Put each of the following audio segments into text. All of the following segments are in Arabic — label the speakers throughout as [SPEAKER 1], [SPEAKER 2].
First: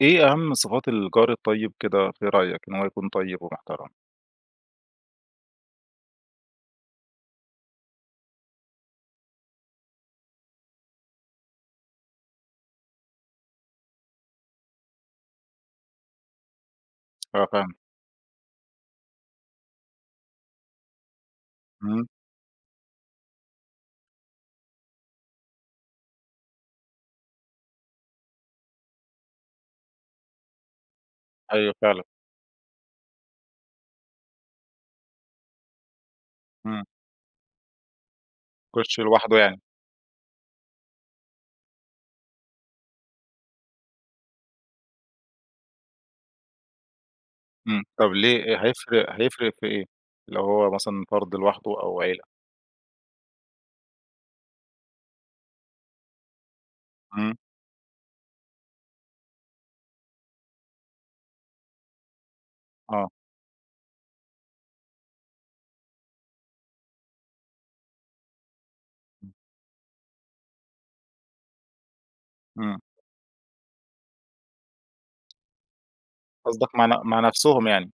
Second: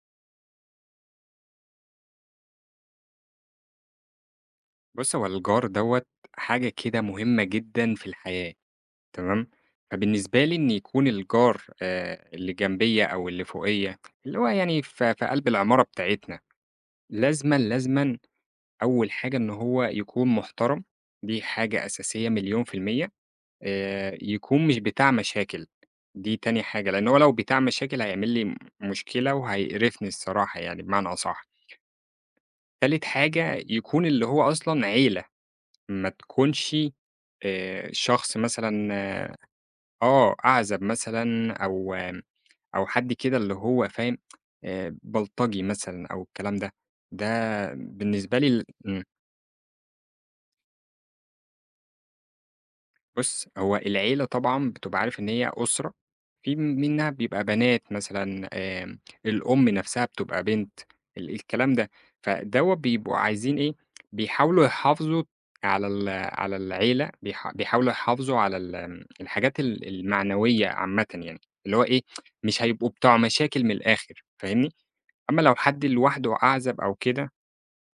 [SPEAKER 1] إيه أهم صفات الجار الطيّب كده في رأيك إن هو يكون طيّب ومحترم؟
[SPEAKER 2] بُص، هو الجار دوّة حاجة كده مهمّة جدًا في الحياة تمام؟ فبالنسبة لي إن يكون الجار آآ اللي جنبيّا أو اللي فوقيّ، اللي هو يعني في في قَلْب العمارة بتاعتنا.
[SPEAKER 1] آه
[SPEAKER 2] لازمًا،
[SPEAKER 1] فاهم.
[SPEAKER 2] لازمًا أول حاجة إن هو يكون محترم، دي حاجة
[SPEAKER 1] إمم.
[SPEAKER 2] أساسية مليون في المِيَّة آآ يكون مش بتاع مشاكل. دي تاني حاجة، لإنّه هو لو بتاع مشاكل، هيعمل لي م مشكلة وهيقرفني الصراحة يعني بمعنى أصح.
[SPEAKER 1] أيوه فعلًا.
[SPEAKER 2] تالت حاجة، يكون اللي هو أصلًا عيلة. ما تكونش
[SPEAKER 1] إمم.
[SPEAKER 2] آآ شخص
[SPEAKER 1] ما
[SPEAKER 2] مثلًا
[SPEAKER 1] يكونش لوحده يعني.
[SPEAKER 2] آه. أعزب مثلًا أو أو حد كده اللي هو فاهم آآ بلطجي مثلًا أو الكلام ده. ده
[SPEAKER 1] إمم. طب
[SPEAKER 2] بالنسبة لي
[SPEAKER 1] ليه
[SPEAKER 2] ال إمم.
[SPEAKER 1] هيفرق هيفرق في إيه، لو هو مثلًا فَرد لوحده أو عيلة؟
[SPEAKER 2] بُص، هو العيلة طبعًا بتبقى عارف إن هي أسرة، في م منّها
[SPEAKER 1] إمم.
[SPEAKER 2] بيبقى بنات مثلًا آمم الأم نفسها بتبقى بنت ال الكلام ده. فدوّة
[SPEAKER 1] آه.
[SPEAKER 2] بيبقوا عايزين إيه، بيحاولوا يحافظوا على ال على العيلة. بيـح بيحاولوا يحافظوا على ال
[SPEAKER 1] إمم.
[SPEAKER 2] الحاجات ال المعنويّة عامةً يعني. اللي هو إيه، مش
[SPEAKER 1] إمم.
[SPEAKER 2] هيبقوا بتوع مشاكل من الآخر فاهمني؟ أمّا لو حد لوحده
[SPEAKER 1] قصدك
[SPEAKER 2] أعزب
[SPEAKER 1] مع ن
[SPEAKER 2] أو
[SPEAKER 1] مع
[SPEAKER 2] كده
[SPEAKER 1] نفسهم يعني.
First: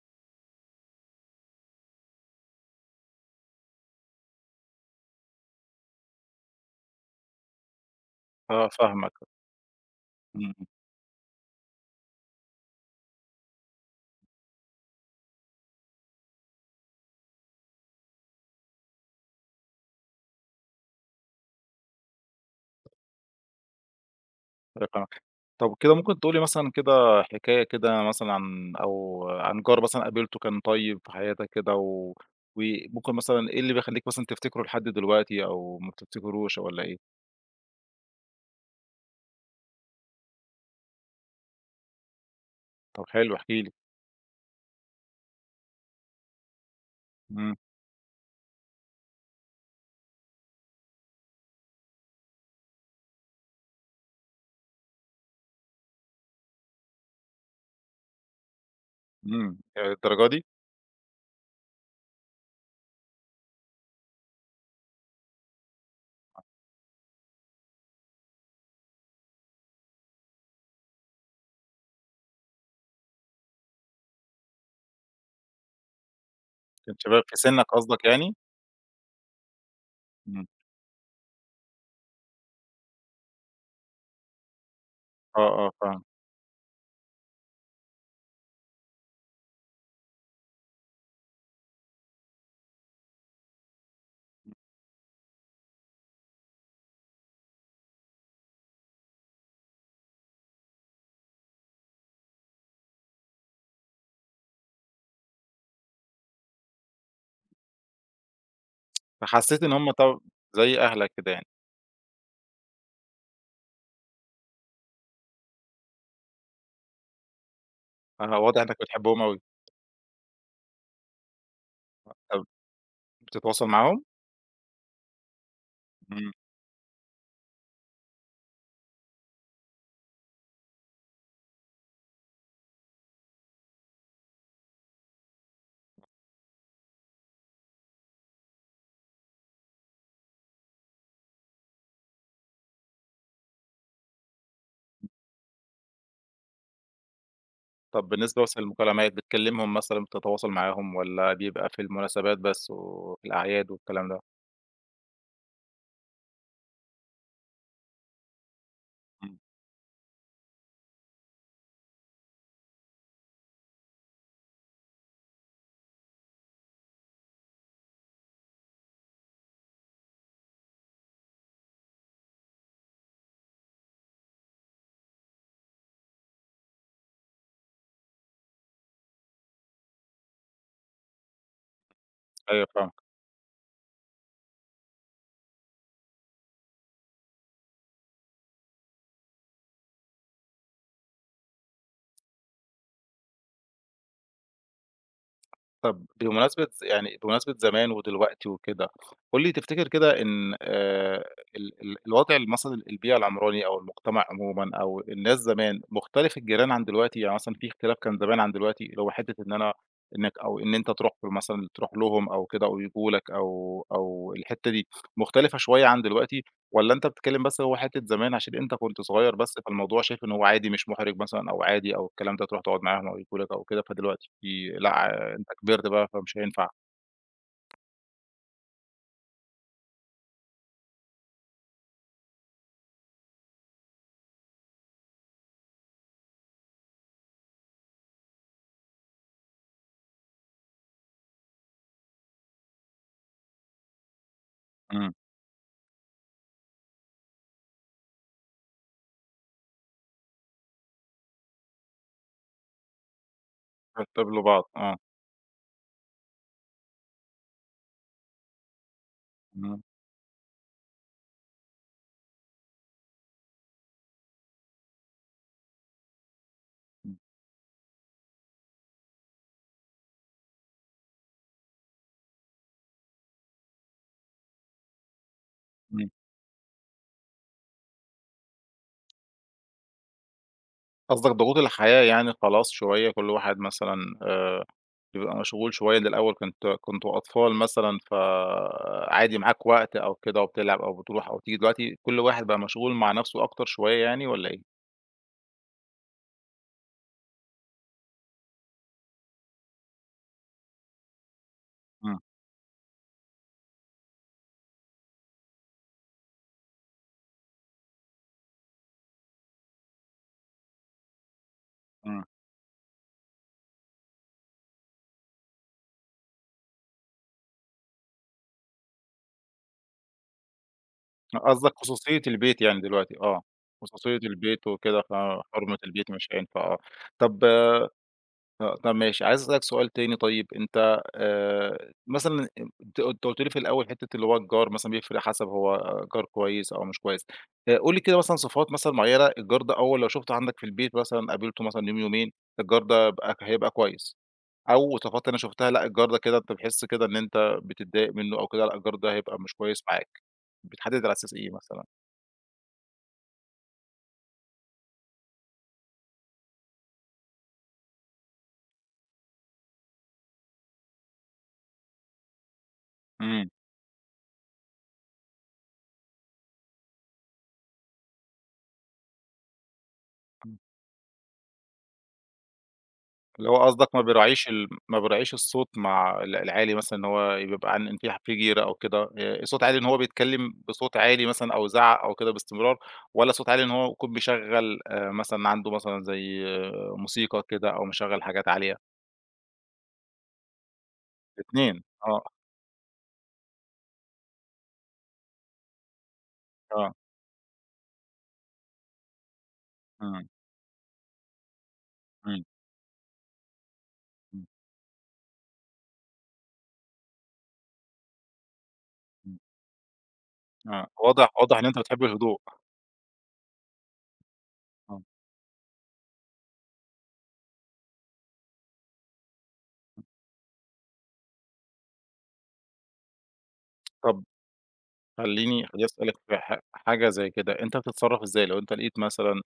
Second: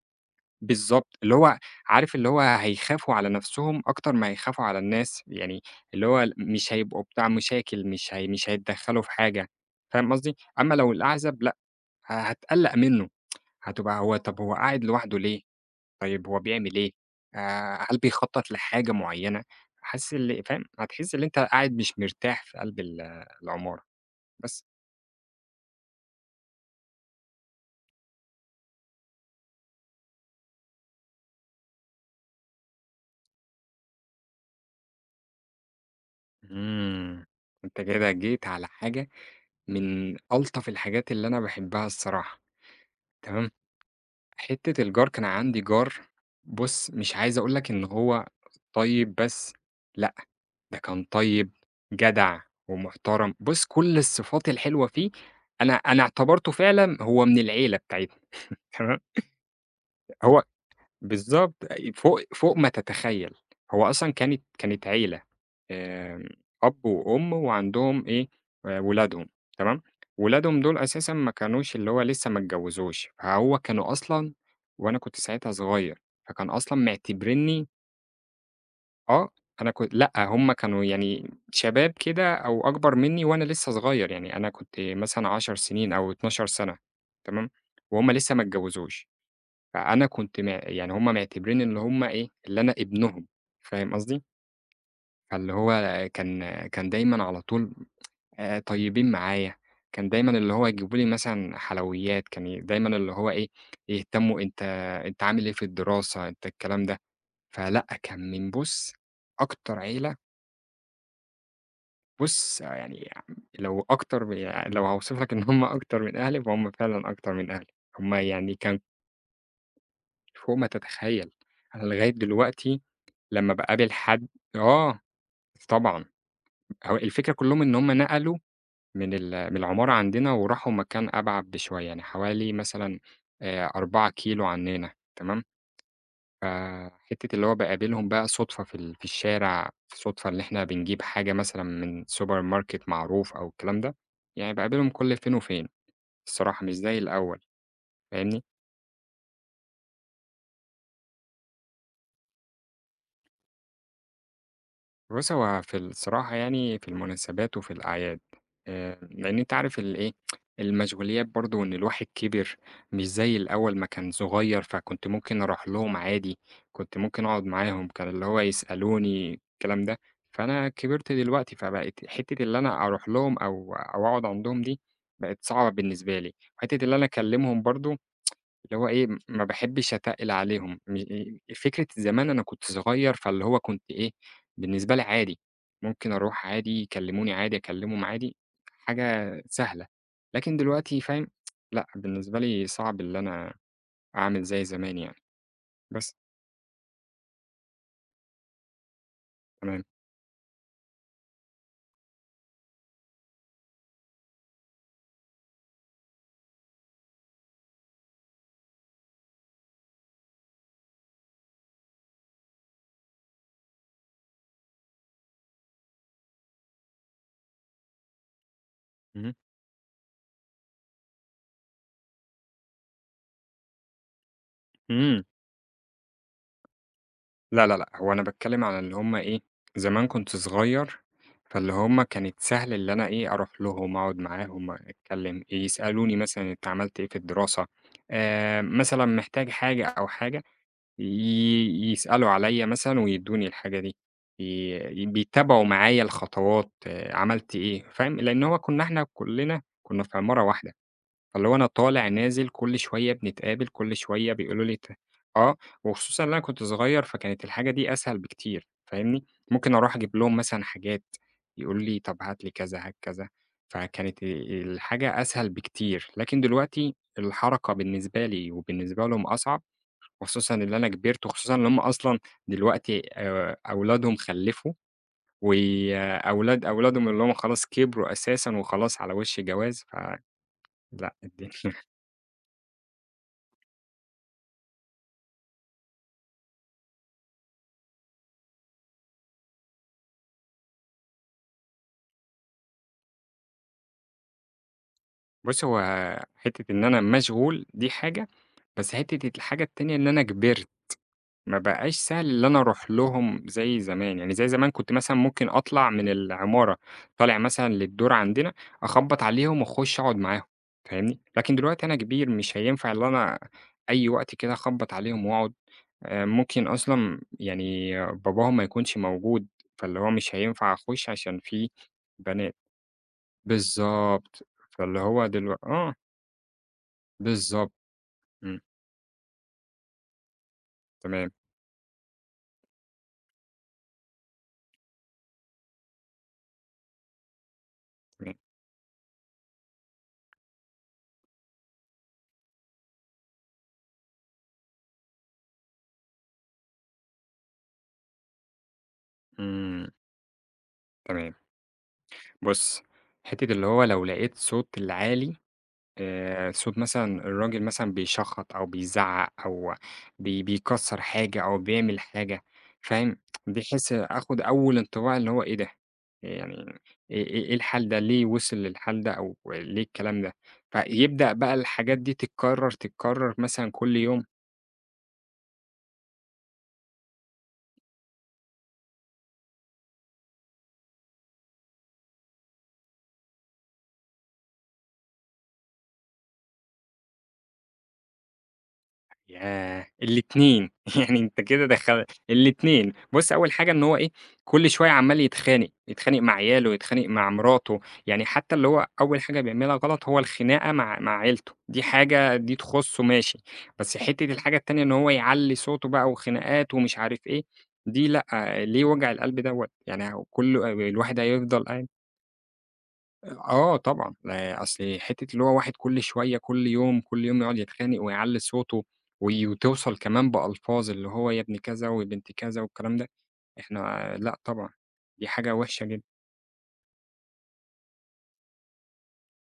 [SPEAKER 2] بالضبط، اللي هو عارف اللي هو هيخافوا على نفسهُم أكتر ما هيخافوا على الناس يعني اللي هو ال م مش هيبقوا بتوع مشاكل، مش هي مش
[SPEAKER 1] آه،
[SPEAKER 2] هيتدخلوا في
[SPEAKER 1] فاهمك، أ
[SPEAKER 2] حاجة، فاهم قصدي،
[SPEAKER 1] اهم.
[SPEAKER 2] أمّا لو الأعزب، لأ، ه هتقلّق منه هتبقى هو طَب هو قاعد لوحدُه ليه؟ طيب هو بيعمل إيه؟ آآ هل بيخطط لحاجة مُعيّنة؟ حاسس اللي فاهم، هتحِس اللي أنت قاعد مش مرتاح في قلب ال العُمارة، بس.
[SPEAKER 1] [unintelligible] طَب كده ممكن تقول لي مثلًا كده حكاية كده مثلًا عن أو عن جار مثلًا قابلته كان طيّب في حياتك كده و وممكن مثلًا إيه اللي بيخلّيك مثلًا تفتكره لحد دلوقتي أو ما بتفتكروش والّا إيه؟
[SPEAKER 2] إمم، أنت كده جيت على حاجة من ألطف الحاجات اللي أنا باحبها الصراحة،
[SPEAKER 1] طَب حلو احكِ
[SPEAKER 2] تمام؟
[SPEAKER 1] لي.
[SPEAKER 2] حتة الجار، كان عندي جار بُص مش عايز أقول
[SPEAKER 1] إمم.
[SPEAKER 2] لك إن هو طيب بس، لأ، ده كان طيب، جدع، ومُحترم، بُص كل الصفات الحلوة فيه، أنا أنا إعتبرته فعلًا هو من العيلة بتاعتنا، تمام.
[SPEAKER 1] إمم، هي للدرجة
[SPEAKER 2] هو
[SPEAKER 1] دي؟
[SPEAKER 2] بالضبط، أي فوق فوق ما تتخيل، هو أصلًا كانت كانت عيلة، آمم، أب وأم وعندهم إيه آآ ولادهم، تمام، ولادهم دول أساسًا ما كانوش اللي هو لسه ما اتجوزوش، فهو كانوا أصلًا وأنا كنت ساعتها صغير فكان أصلًا
[SPEAKER 1] كان شباب في سنّك
[SPEAKER 2] معتبرِينّي
[SPEAKER 1] قصدك يعني؟
[SPEAKER 2] آه. أنا كن لأ.
[SPEAKER 1] إمم.
[SPEAKER 2] هم كانوا يعني شباب كده أو أكبر منّي وأنا لسّه صغير. يعني أنا كنت مثلًا
[SPEAKER 1] آه،
[SPEAKER 2] 10
[SPEAKER 1] آه،
[SPEAKER 2] سنين
[SPEAKER 1] فاهم.
[SPEAKER 2] أو 12 سنة تمام؟ وهم لسّه ما اتجوِّزوش. فأنا كنت م يعني هم معتبرين إن هم إيه، اللي أنا ابنهم. فاهم قصدي؟ فاللي هو كان كان دايمًا على طول أ طيبين معايا. كان دايمًا اللي هو يجيبوا لي مثلًا حلويات، كان دايمًا اللي هو إيه، يهتمّوا، أنت أنت عامل إيه في الدراسة؟ أنت الكلام ده. فلأ، كان من بُص
[SPEAKER 1] فحسّيت إن
[SPEAKER 2] أكتر
[SPEAKER 1] هم
[SPEAKER 2] عيلة
[SPEAKER 1] طب زي أهلك كده يعني.
[SPEAKER 2] بُص، يعني آمم لو أكترمن يع لو هاوصف لك إن هم أكتر من أهلي، فهم فعلًا أكتر من أهلي. هم
[SPEAKER 1] أها
[SPEAKER 2] يعني
[SPEAKER 1] واضح إنّك
[SPEAKER 2] كان
[SPEAKER 1] بتحبهم أوي.
[SPEAKER 2] فوق ما تتخيّل. أنا لغاية
[SPEAKER 1] أوى.
[SPEAKER 2] دلوقتي لمّا
[SPEAKER 1] بتتواصل
[SPEAKER 2] باقابل
[SPEAKER 1] معاهم؟
[SPEAKER 2] حد آه. طبعًا.
[SPEAKER 1] إمم.
[SPEAKER 2] هو الفكرة كُلّهم إن هم نقلوا من ال من العمارة عندنا، وراحوا مكان أبعد بشوية يعني حوالي مثلًا أ 4 كيلو عنّنا تمام؟ فَحتّة اللي هو باقابلهم بقى صُدفة في ال في الشارع، في صُدفة اللي إحنا بنجيب حاجة مثلًا من سوبر ماركت معروف أو الكلام ده، يعني باقابلهم كل فين وفين الصراحة مش زي الأول
[SPEAKER 1] طب بالنسبة
[SPEAKER 2] فاهمني؟
[SPEAKER 1] مثلًا للمكالمات، بتكلّمهم مثلًا بتتواصل معاهم، والّا بيبقى في المناسبات بس و وفي الأعياد والكلام ده؟
[SPEAKER 2] بُصّ، هو في الصراحة يعني، في المناسبات وفي الأعياد، آآ لإن
[SPEAKER 1] إمم.
[SPEAKER 2] أنت عارف الإيه المشغوليات برضه، وإن الواحد كِبِر مش زي الأول ما كان صغير، فكنت ممكن أروح لهم عادي، كنت ممكن أقعد معاهم، كان اللي هو يسألوني الكلام ده، فأنا كبرت دلوقتي، فبقيت حتِّة اللي أنا أروح لهم أو أو أقعد عندهم دي، بقِت صعبة بالنسبة لي، حتِّة اللي أنا أكلِّمهم برضه، اللي هو إيه ما باحبِّش أتقِّل عليهم، م إيه فكرة زمان أنا كنت
[SPEAKER 1] أيوه، فاهمك.
[SPEAKER 2] صغير فاللي هو كنت إيه، بالنسبة لي عادي، ممكن أروح عادي، يكلِّموني عادي، أكلِّمهم عادي، حاجة سهلة لكن دلوقتي فاهم لأ، بالنسبة لي صعب إن أنا أعمل زي زمان يعني،
[SPEAKER 1] طب
[SPEAKER 2] بس.
[SPEAKER 1] بمناسبة يعني بمناسبة زمان ودلوقتي وكده، قُل لي
[SPEAKER 2] تمام.
[SPEAKER 1] تفتكر كده إن آآ، ال ال الوضع مثلًا البيئة العمراني، أو المُجتمع عمومًا أو الناس زمان، مختلف الجيران عن دلوقتي، يعني مثلًا في اختلاف كان زمان عن دلوقتي، اللي هو حتِّة إن أنا إنك أو إن أنت تروح له مثلًا تروح لهم، أو كده أو ييجوا لك، أو أو الحتِّة دي مختلفة شوية عن دلوقتي، والَّا أنت بتتكلِّم بس هو حتِّة زمان عشان أنت كنت
[SPEAKER 2] اهم.
[SPEAKER 1] صغير بس فالموضوع شايف إن هو عادي مش مُحرِج مثلًا، أو عادي أو الكلام ده تروح تقعد معاهم أو ييجوا لك أو كده، فدلوقتي في لأ
[SPEAKER 2] امم.
[SPEAKER 1] عا أنت كبرت بقى، فمش هينفع؟
[SPEAKER 2] لا، لا، لأ هو أنا باتكلِّم على اللي هم إيه، زمان كنت صغير، فاللي هم كانت سهل اللي أنا إيه أروح لهم، أقعد معاهم أتكلم، يسألوني مثلًا أنت عملت إيه في الدراسة، آآ، مثلًا محتاج حاجة أو حاجة، ي يسألوا عليّا مثلًا ويدّوني الحاجة دي، ي
[SPEAKER 1] إمم.
[SPEAKER 2] بيتابعوا معايا الخطوات، عملت إيه فاهم؟ لأن هو كنا إحنا كلنا كنا في عمارة واحدة، فاللي هو أنا طالع نازل كل شوية بنتقابل، كل شوية
[SPEAKER 1] فبتقابلوا
[SPEAKER 2] بيقولوا
[SPEAKER 1] بعض،
[SPEAKER 2] لي ت
[SPEAKER 1] آه.
[SPEAKER 2] آه، وخصوصًا إن أنا كنت صغير فكانت الحاجة دي أسهل بكتير فاهمني، ممكن
[SPEAKER 1] امم.
[SPEAKER 2] أروح أجيب لهم مثلًا حاجات يقولوا لي طب هات لي كذا هات كذا، فكانت آآ الحاجة أسهل بكتير، لكن دلوقتي
[SPEAKER 1] إمم.
[SPEAKER 2] الحركة بالنسبة لي وبالنسبة لهم أصعب، خصوصًا إن أنا كِبِرت، وخصوصًا إن هم أصلًا دلوقتي آآ، أولادهم خلِّفوا،
[SPEAKER 1] إمم.
[SPEAKER 2] وأولاد أولادهم اللي هم خلاص كبروا أساسًا وخلاص على وش جواز، فلأ
[SPEAKER 1] قصدك
[SPEAKER 2] الدنيا
[SPEAKER 1] ضغوط الحياة يعني خلاص شوية، كل واحد مثلًا آآ بيبقى مشغول شوية، اللي الأول كنت كنتم أطفال مثلًا فعادي معاك وقت أو كده، وبتلعب أو بتروح أو تيجي، دلوقتي كل واحد بقى مشغول مع نفسه أكتر شوية يعني، والَّا إيه؟
[SPEAKER 2] بُص، هو حِتة إن أنا مشغول دي حاجة، بس حتة الحاجة التانية إن أنا كبِرت، ما بقاش
[SPEAKER 1] إمم.
[SPEAKER 2] سَهل اللي أنا أروح لهم زي زمان، يعني زي زمان كنت مثلًا ممكن أطلَع من العمارة، طالع مثلًا للدور عندنا، أخبّط عليهم واخُش أقعد معاهم فاهمني؟ لكن دلوقتي أنا
[SPEAKER 1] إمم.
[SPEAKER 2] كبير مش هينفع اللي أنا أي وقت كده أخبّط عليهم وأقعد، آآ ممكن أصلًا يعني باباهم ما يكونش موجود فاللي هو مش هينفع أخش عشان في
[SPEAKER 1] قصدَك خصوصية
[SPEAKER 2] بنات
[SPEAKER 1] البيت يعني دلوقتي آه، خصوصية
[SPEAKER 2] بالضبط،
[SPEAKER 1] البيت
[SPEAKER 2] فاللي
[SPEAKER 1] وكده
[SPEAKER 2] هو دلو
[SPEAKER 1] فحُرمِة
[SPEAKER 2] آه.
[SPEAKER 1] البيت، فمش هينفع آه. طَب آآ،
[SPEAKER 2] بالضبط، إمم.
[SPEAKER 1] طَب ماشي، عايز أسأل لك سؤال تاني طيب، أنت
[SPEAKER 2] تمام.
[SPEAKER 1] آآ، مثلًا أنت أنت قُلت لي في الأول حتة اللي هو الجار مثلًا بيفرق حَسَب هو جار كويّس أو مش كويّس آآ، قُل لي كده مثلًا
[SPEAKER 2] [unintelligible]
[SPEAKER 1] صِفات مثلًا مُعيّنة الجار ده أول لو شُفتُه عندك في البيت مثلًا قابلته مثلًا يوم، يومين، الجار ده هب هيبقى كويّس، أو صفات أنا شُفتَها لأ، الجار ده كده أنت بتحِس كده إن إنت بتتضايق مِنّه أو كده لأ، الجار ده هيبقى مش كويس
[SPEAKER 2] امم.
[SPEAKER 1] معاك. بتحدد على أساس
[SPEAKER 2] تمام.
[SPEAKER 1] إيه مثلًا؟
[SPEAKER 2] بُص، حتة اللي هو لو لَقيت صوت العالي آآ، صوت مثلًا الراجل مثلًا بيشَخّط أو بيزَعَّق، أو بي بيكسَّر حاجة أو بيعمل حاجة، فاهم،
[SPEAKER 1] امم.
[SPEAKER 2] بحيث آخد أول انطباع اللي هو إيه ده، ي يعني إيه إيه إيه الحال ده؟ ليه وصل للحال ده؟ أو ليه الكلام ده؟
[SPEAKER 1] امم.
[SPEAKER 2] فيبدأ بقى الحاجات دي تتكرر تتكرر
[SPEAKER 1] اللي هو
[SPEAKER 2] مثلًا
[SPEAKER 1] قصدك
[SPEAKER 2] كل
[SPEAKER 1] ما
[SPEAKER 2] يوم.
[SPEAKER 1] بيراعِيش الم ما بيراعِيش الصوت مع ال العالي مثلًا إن هو يبقى عن في في جيرَه أو كده آآ، الصوت عالي إن هو بيتكلم بصوت عالي مثلًا أو يزعَّق أو كده بإستمرار، والّا صوت عالي إن هو يكون بيشغل آآ، مثلًا عنده مثلًا زي موسيقى كده أو مِشَغَّل حاجات عالية؟
[SPEAKER 2] ياه! الاتنين يعني أنت كده
[SPEAKER 1] الاتنين
[SPEAKER 2] دخل
[SPEAKER 1] آه.
[SPEAKER 2] الاتنين بُصّ أوّل حاجة إن هو إيه كل شويّة عمّال يتخانق، يتخانق مع عياله،
[SPEAKER 1] آه.
[SPEAKER 2] يتخانق مع مراته، يعني حتّى اللي هو أوّل حاجة بيعملها غلط هو
[SPEAKER 1] إمم.
[SPEAKER 2] الخناقة مع مع عيلته، دي حاجة
[SPEAKER 1] إمم.
[SPEAKER 2] دي تخصه ماشي. بس حتّة
[SPEAKER 1] إمم.
[SPEAKER 2] الحاجة التانية إن هو يعلّي صوته بقى وخناقات ومش عارف إيه، دي لأ، ليه وجع
[SPEAKER 1] إمم.
[SPEAKER 2] القلب دوّة يعني هو كلّه ال
[SPEAKER 1] آه،
[SPEAKER 2] الواحد
[SPEAKER 1] واضح واضح
[SPEAKER 2] هيفضل
[SPEAKER 1] إن أنت
[SPEAKER 2] قاعد
[SPEAKER 1] بتحب الهدوء.
[SPEAKER 2] آه طبعًا، آآ أصل
[SPEAKER 1] آه.
[SPEAKER 2] حتّة اللي هو واحد كل شويّة، كل يوم، كل يوم يقعد يتخانق، ويعلّي صوته، وي وتوصل كمان بألفاظ اللي هو يا ابن كذا، ويا بنت كذا، والكلام ده، إحنا
[SPEAKER 1] طب
[SPEAKER 2] لأ طبعًا دي حاجة
[SPEAKER 1] خلّيني
[SPEAKER 2] وحشة
[SPEAKER 1] خليني
[SPEAKER 2] جدًا.
[SPEAKER 1] أسألك في ح حاجة زي كده أنت بتتصرف إزاي لو أنت لقيت مثلًا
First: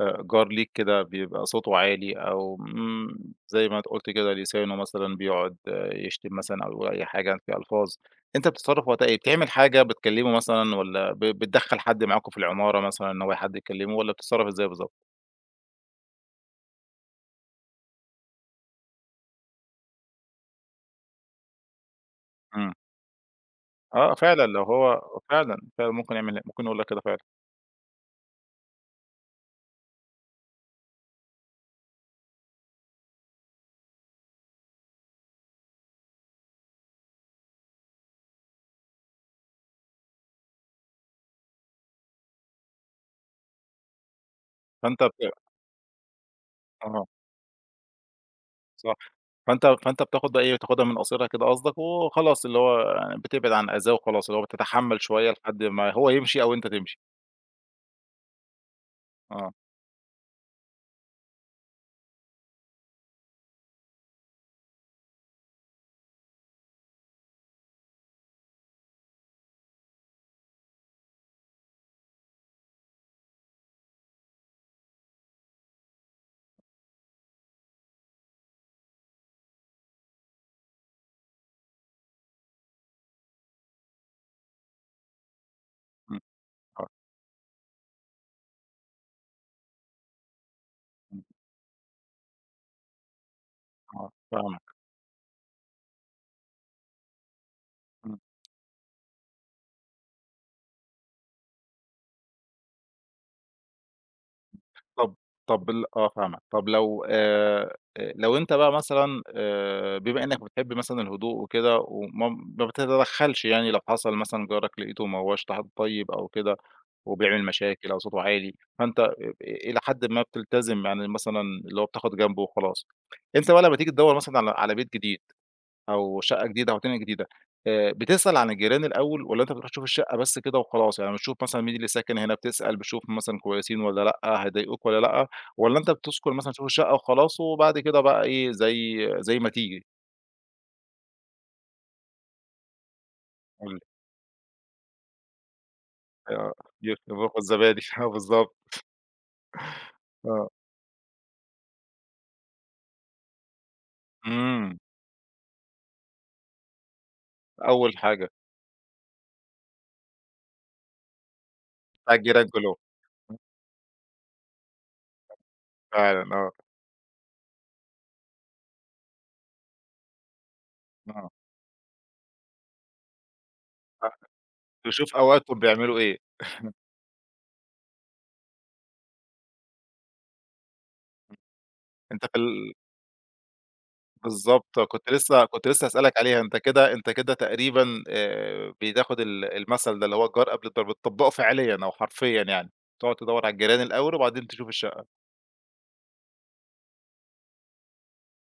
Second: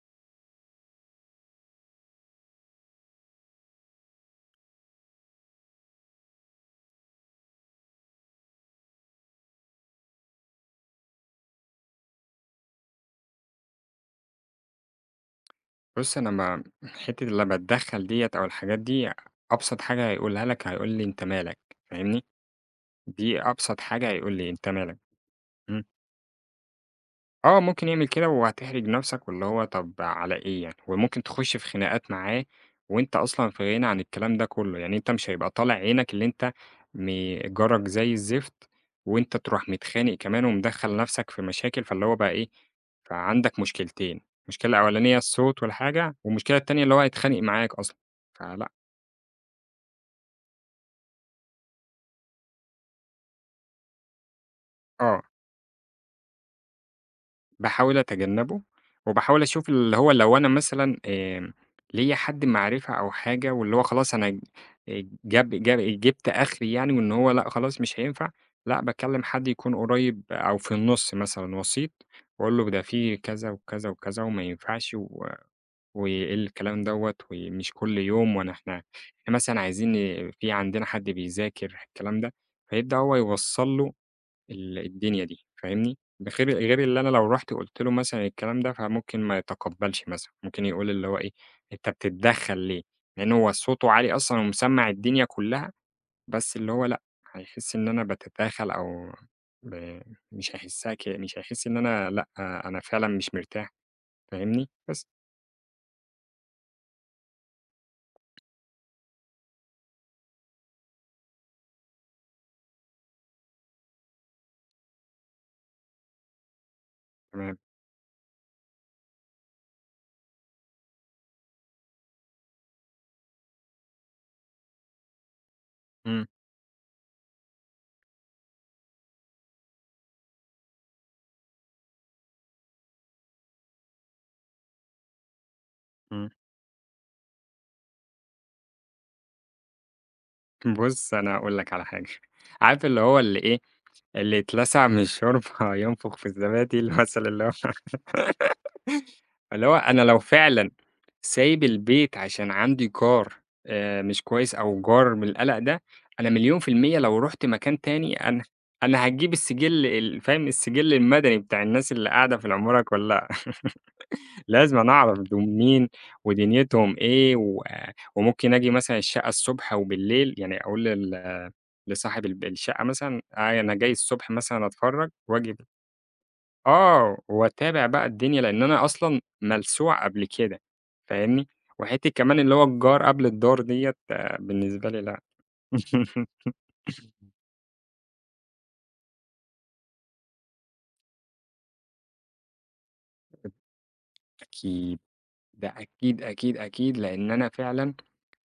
[SPEAKER 1] آآ جار ليك كده بيبقى صوته عالي، أو آمم، زي ما قلت كده لسانه مثلًا بيقعد يشتم مثلًا أو أي حاجة في ألفاظ، أنت بتتصرف وقتها إيه؟ بتعمل حاجة، بتكلمه مثلًا، والّا ب بتدخل حد معاكم في العمارة مثلًا إن هو حد يكلمه، والّا بتتصرف إزاي بالضبط؟
[SPEAKER 2] بُص أنا ما حتّة لمّا أتدخل ديّة، أو الحاجات دي، أبسط حاجة هيقولها لك، هيقول لي أنت مالك فاهمني؟
[SPEAKER 1] إمم.
[SPEAKER 2] دي أبسط حاجة
[SPEAKER 1] آه
[SPEAKER 2] هيقول
[SPEAKER 1] فعلًا،
[SPEAKER 2] لي
[SPEAKER 1] لو
[SPEAKER 2] أنت مالك.
[SPEAKER 1] هو فعلًا،
[SPEAKER 2] إمم.
[SPEAKER 1] فعلًا ممكن يعمل ممكن يقول لك كده فعلًا.
[SPEAKER 2] آه، ممكن يعمل كده وهتحرج نفسك، واللي هو طب على إيه يعني، وممكن تخش في خناقات معاه، وأنت أصلًا في غِنى عن الكلام ده كلّه، يعني أنت مش هيبقى طالع عينك اللي أنت م جارك زي الزفت، وأنت تروح متخانق كمان، ومدخل نفسك في مشاكل، فاللي هو بقى إيه، فعندك مشكلتين، مشكلة
[SPEAKER 1] فأنت
[SPEAKER 2] أولانية
[SPEAKER 1] بت
[SPEAKER 2] الصوت والحاجة، والمشكلة التانية اللي هو
[SPEAKER 1] آه.
[SPEAKER 2] هيتخانق معاك أصلًا. فلأ.
[SPEAKER 1] صح، فأنت فأنت بتاخد بقى إيه بتاخدها من قاصرها كده قصدك، وخلاص اللي هو بتبعد عن أذاه وخلاص، اللي هو بتتحمل
[SPEAKER 2] آه.
[SPEAKER 1] شويّة لحد ما هو يمشي، أو أنت تمشي.
[SPEAKER 2] باحاول أتجنبه، وباحاول
[SPEAKER 1] آه.
[SPEAKER 2] أشوف اللي هو لو أنا مثلًا آمم، ليَّ حد معرفة أو حاجة واللي هو خلاص أنا جاب جاب جبت أخري يعني وإن هو لأ خلاص مش هينفع، لأ، باكلم حد يكون قريب أو في النُص مثلًا، وسيط وأقول له ده في كذا وكذا وكذا وما ينفعش و وإيه الكلام دَوَّة، ومش كل يوم، وأنا إحنا مثلًا عايزين في عندنا حد بيذاكر، ح الكلام ده، فيبدأ هو يوصّل له ال الدنيا دي، فاهمني؟
[SPEAKER 1] امم،
[SPEAKER 2] ده خير غير
[SPEAKER 1] آه.
[SPEAKER 2] اللي أنا لو رُحت قُلت له مثلًا الكلام ده فممكن ما يتقبلش مثلًا، ممكن يقول اللي هو
[SPEAKER 1] امم.
[SPEAKER 2] إيه، أنت بتتدخل ليه؟ لأن هو صوته
[SPEAKER 1] آه،
[SPEAKER 2] عالي أصلًا
[SPEAKER 1] فاهمك.
[SPEAKER 2] ومسمّع الدنيا كلها، بس اللي هو لأ، هيحس إن أنا
[SPEAKER 1] إمم.
[SPEAKER 2] باتداخل أو ب مش هيحسها كده، مش هيحس إن أنا لأ، أنا فعلًا مش مرتاح، فاهمني؟ بس.
[SPEAKER 1] طب طب ال آه فاهمك، طب لو آآ لو أنت بقى مثلًا آآ بما إنك بتحب مثلًا الهدوء وكده وما ما بتتدخلش يعني لو حصل مثلًا جارك لقيته ما هوّاش ط حد طيب أو كده وبيعمل
[SPEAKER 2] تمام.
[SPEAKER 1] مشاكل أو صوته عالي، فأنت إ إ إلى حدٍ ما بتلتزِم، يعني مثلًا اللي هو بتاخد جنب وخلاص. أنت بقى لمّا تيجي تدوَّر مثلًا على على بيت جديد أو
[SPEAKER 2] إمم.
[SPEAKER 1] شقة جديدة أو [unintelligible] جديدة، آآ بتسأل عن الجيران الأول والّا أنت بتروح تشوف الشقة بس كده وخلاص؟ يعني بتشوف مثلًا مين اللي ساكن هنا، بتسأل بتشوف مثلًا كويسين والّا لأ، هيضايقوك والّا لأ، والّا أنت
[SPEAKER 2] إمم.
[SPEAKER 1] بتسكن مثلًا تشوف الشقة وخلاص وبعد كده بقى إيه زي زي ما تيجي؟
[SPEAKER 2] بُصّ، أنا هاقول لك على حاجة عارف اللي هو اللي إيه
[SPEAKER 1] قُل لي.
[SPEAKER 2] اللي يتلسع من الشوربة ينفخ في
[SPEAKER 1] آه، [unintelligible]
[SPEAKER 2] الزبادي المثل
[SPEAKER 1] ينفُخ في
[SPEAKER 2] اللي هو
[SPEAKER 1] الزبادي، آه، بالضبط.
[SPEAKER 2] اللي هو أنا لو
[SPEAKER 1] آه.
[SPEAKER 2] فعلًا سايب البيت عشان عندي جار آآ، مش كويس
[SPEAKER 1] إمم.
[SPEAKER 2] أو جار من القلق ده أنا مليون في المِيَّة لو رُحت مكان
[SPEAKER 1] أول
[SPEAKER 2] تاني
[SPEAKER 1] حاجة.
[SPEAKER 2] أنا أنا هاجيب السجِّل ال فاهم السجِّل المدني بتاع الناس اللي
[SPEAKER 1] بتاع
[SPEAKER 2] قاعدة في
[SPEAKER 1] الجيران كلهم.
[SPEAKER 2] العمارة كلها، لازمًا أعرف دول مين
[SPEAKER 1] فعلًا، آه.
[SPEAKER 2] ودنيتهم إيه، وآآ وممكن آجي مثلًا الشقة الصبح وبالليل، يعني أقول
[SPEAKER 1] آه.
[SPEAKER 2] لل لصاحب الب الشقة مثلًا، أنا جاي
[SPEAKER 1] فعلًا،
[SPEAKER 2] الصبح مثلًا أتفرَّج
[SPEAKER 1] تشوف
[SPEAKER 2] وآجي
[SPEAKER 1] أوقاتهم
[SPEAKER 2] ب
[SPEAKER 1] بيعملوا إيه.
[SPEAKER 2] آه، وأتابع بقى الدنيا، لأن أنا أصلًا ملسوع قبل كده فاهمني؟ وحتِّة
[SPEAKER 1] أنت في
[SPEAKER 2] كمان اللي هو
[SPEAKER 1] ال
[SPEAKER 2] الجار قبل الدّار ديَّة،
[SPEAKER 1] بالضبط،
[SPEAKER 2] بالنسبة لي
[SPEAKER 1] كنت
[SPEAKER 2] لأ.
[SPEAKER 1] لسه كنت لسه هأسألك عليها، أنت كده أنت كده تقريبًا آآ، بتاخد ال المثل ده اللي هو الجار قبل الدّار، بتطّبقُه فعليًا، أو حرفيًا يعني، تقعد تدوَّر على الجيران الأول، وبعدين تشوف
[SPEAKER 2] أكيد،
[SPEAKER 1] الشقة.
[SPEAKER 2] ده أكيد، أكيد، أكيد لأن أنا فعلًا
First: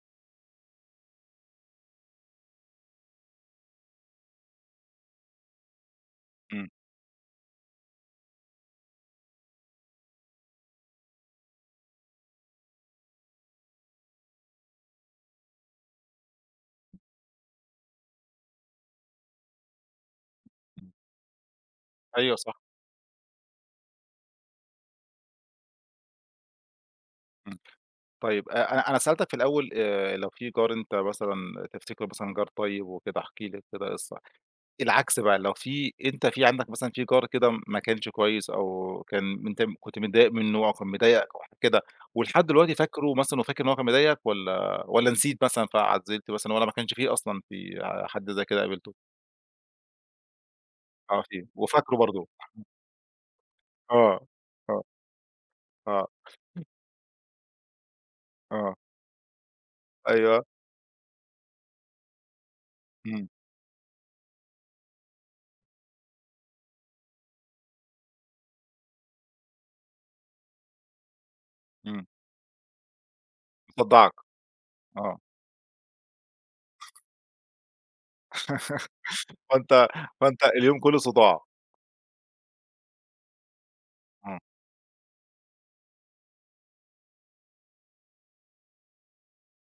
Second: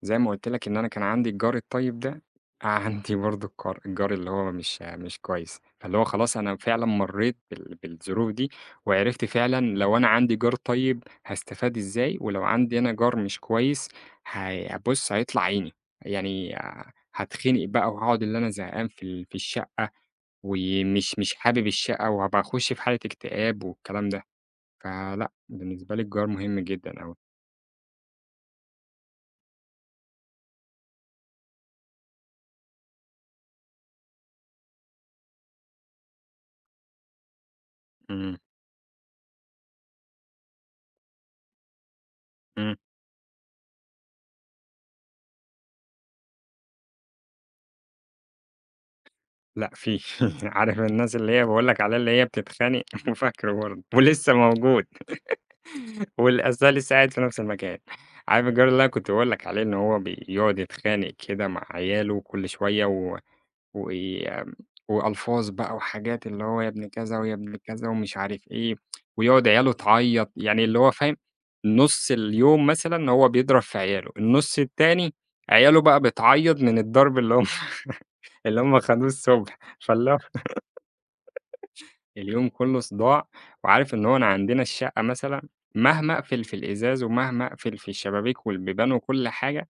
[SPEAKER 2] زي ما قلت لك إن أنا كان عندي الجار الطيب ده، عندي برضه الكار الجار اللي هو مش مش كويس، فاللي هو خلاص أنا
[SPEAKER 1] إمم.
[SPEAKER 2] فعلًا مرّيت بال بالظروف دي، وعرفت فعلًا لو أنا عندي جار طيب، هاستفاد إزاي، ولو عندي أنا جار مش كويس هي بُصّ، هيطلع عيني يعني آآ، هاتخنق بقى وهاقعد اللي أنا زهقان في ال في الشقة، و
[SPEAKER 1] إمم.
[SPEAKER 2] مش مش حابب الشقة
[SPEAKER 1] أيوه،
[SPEAKER 2] وهابقى
[SPEAKER 1] صح.
[SPEAKER 2] أخُشّ في حالة اكتئاب والكلام ده، فلأ بالنسبة لي الجار مهم جدًا أوي.
[SPEAKER 1] إمم، طيب، أ أنا أنا سألتك في الأول آآ، لو في جار أنت مثلًا تفتكرُه مثلًا جار طيب وكده احكِ لي أنت بقى قصّة، العكس بقى لو في أنت في عندك مثلًا في جار كده م ماكانش
[SPEAKER 2] إمم.
[SPEAKER 1] كويس أو كان م أنت كنت متضايق منه، كان مضايقك أو حاجة كده، ولحد دلوقتي
[SPEAKER 2] إمم.
[SPEAKER 1] فاكرُه مثلًا، وفاكر إن هو كان مضايقك، والَّا، والَّا نسيت مثلًا فعزِّلت مثلًا، والَّا ما كانش فيه أصلًا في حد زي كده قابلتُه؟
[SPEAKER 2] لأ في، عارف الناس
[SPEAKER 1] آه،
[SPEAKER 2] اللي هي
[SPEAKER 1] في.
[SPEAKER 2] باقول لك
[SPEAKER 1] وفاكرُه
[SPEAKER 2] عليها اللي هي
[SPEAKER 1] برضه.
[SPEAKER 2] بتتخانق، وفاكرُه برضه،
[SPEAKER 1] آه،
[SPEAKER 2] ولسَّه
[SPEAKER 1] آه.
[SPEAKER 2] موجود
[SPEAKER 1] آه.
[SPEAKER 2] واللي آذاه لسه قاعد في نفس المكان، عارف الجار
[SPEAKER 1] آه.
[SPEAKER 2] اللي أنا كنت باقول لك عليه إن هو
[SPEAKER 1] أيوه.
[SPEAKER 2] بيقعد يتخانق كده مع عيالُه كل شوية، و
[SPEAKER 1] إمم.
[SPEAKER 2] وي وألفاظ بقى، وحاجات اللي هو يا ابن كذا ويا ابن كذا، ومش عارف إيه ويقعد عيالُه تعيّط، يعني اللي هو، فاهم،
[SPEAKER 1] إمم.
[SPEAKER 2] نُصّ اليوم مثلًا هو بيضرب في عيالُه،
[SPEAKER 1] مصدَّعك،
[SPEAKER 2] النص التاني
[SPEAKER 1] آه.
[SPEAKER 2] عيالُه بقى بتعيّط من الضرب اللي هم اللي هم خدوه الصبح
[SPEAKER 1] فأنت
[SPEAKER 2] فال
[SPEAKER 1] فأنت اليوم كله صداع.
[SPEAKER 2] اليوم كلُّه صداع، وعارف إن هو إن
[SPEAKER 1] امم.
[SPEAKER 2] عندنا الشقة مثلًا مهما أقفل في الإزاز ومهما أقفل في الشبابيك والبيبان وكل حاجة،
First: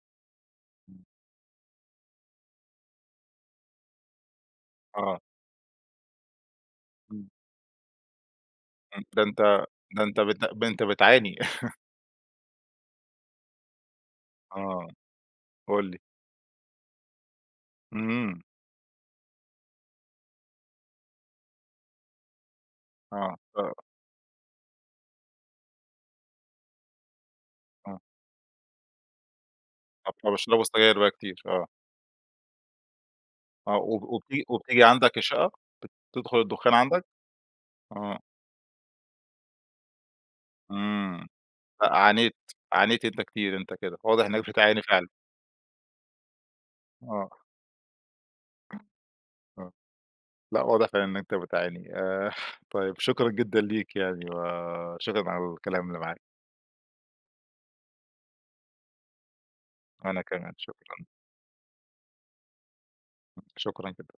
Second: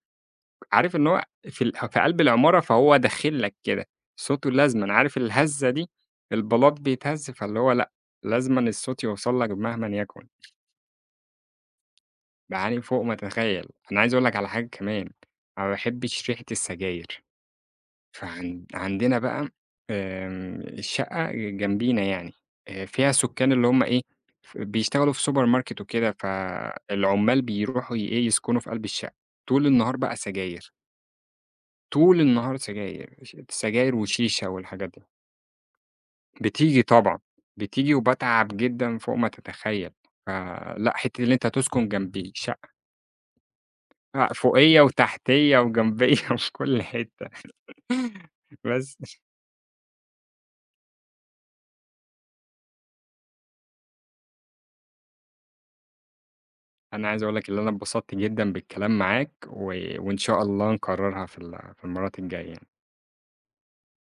[SPEAKER 2] عارف
[SPEAKER 1] إمم.
[SPEAKER 2] إن هو في اله في قلب العمارة فهو داخل لك كده، صوته لازمًا عارف
[SPEAKER 1] آه.
[SPEAKER 2] الهزّة دي، البلاط
[SPEAKER 1] إمم.
[SPEAKER 2] بيتهزّ فاللي هو لأ، لازمًا الصوت
[SPEAKER 1] امم، ده
[SPEAKER 2] يوصل
[SPEAKER 1] أنت
[SPEAKER 2] لك مهمًا
[SPEAKER 1] ده أنت
[SPEAKER 2] يكُن.
[SPEAKER 1] بت أنت بتعاني.
[SPEAKER 2] باعاني فوق ما تتخيّل، أنا عايز اقول لك على حاجة
[SPEAKER 1] آه،
[SPEAKER 2] كمان، أنا ما
[SPEAKER 1] قُل لي.
[SPEAKER 2] باحبش ريحة السجاير،
[SPEAKER 1] إمم.
[SPEAKER 2] فعن عندنا بقى آآ، الشقة ج جنبينا يعني، أ فيها
[SPEAKER 1] آه،
[SPEAKER 2] سُكّان اللي
[SPEAKER 1] آه.
[SPEAKER 2] هم إيه، بيشتغلوا في سوبر ماركت وكده، فالعُمَّال بيروحوا
[SPEAKER 1] آه.
[SPEAKER 2] ي إيه، يسكُنوا في قلب الشقة، طول النهار
[SPEAKER 1] آه،
[SPEAKER 2] بقى
[SPEAKER 1] فبيشربوا
[SPEAKER 2] سجاير.
[SPEAKER 1] سجاير بقى كتير، آه.
[SPEAKER 2] طول النهار سجاير، ش
[SPEAKER 1] آه،
[SPEAKER 2] سجاير
[SPEAKER 1] وب وب وبت
[SPEAKER 2] وشيشة
[SPEAKER 1] وبتيجي
[SPEAKER 2] والحاجات دي.
[SPEAKER 1] عندك الشقة؟ بت تدخل الدخان
[SPEAKER 2] بتيجي
[SPEAKER 1] عندك؟
[SPEAKER 2] طبعًا، بتيجي
[SPEAKER 1] آه.
[SPEAKER 2] وباتعب جدًا فوق ما تتخيّل، فلأ، حتِّة
[SPEAKER 1] إمم،
[SPEAKER 2] اللي أنت تسكُن
[SPEAKER 1] ع
[SPEAKER 2] جنب
[SPEAKER 1] عانيت،
[SPEAKER 2] شقة
[SPEAKER 1] عانيت أنت كتير أنت كده. واضح
[SPEAKER 2] لأ،
[SPEAKER 1] إنك بتعاني
[SPEAKER 2] فوقيّا
[SPEAKER 1] فعلًا.
[SPEAKER 2] وتحتيّا وجنبيّا وفي كل حتَّة
[SPEAKER 1] آه.
[SPEAKER 2] بس.
[SPEAKER 1] آه، لأ واضح فعلًا إن أنت بتعاني آآ، طيب شكرًا جدًا ليك، يعني وشكرًا على الكلام اللي معاك.
[SPEAKER 2] أنا عايز اقول لك اللي أنا انبسطت جدًا بالكلام معاك، و وإن
[SPEAKER 1] أنا
[SPEAKER 2] شاء
[SPEAKER 1] كمان،
[SPEAKER 2] الله
[SPEAKER 1] شكرًا.
[SPEAKER 2] نكرّرها في ال في المرّات الجاية يعني.
[SPEAKER 1] م شكرًا جدًا.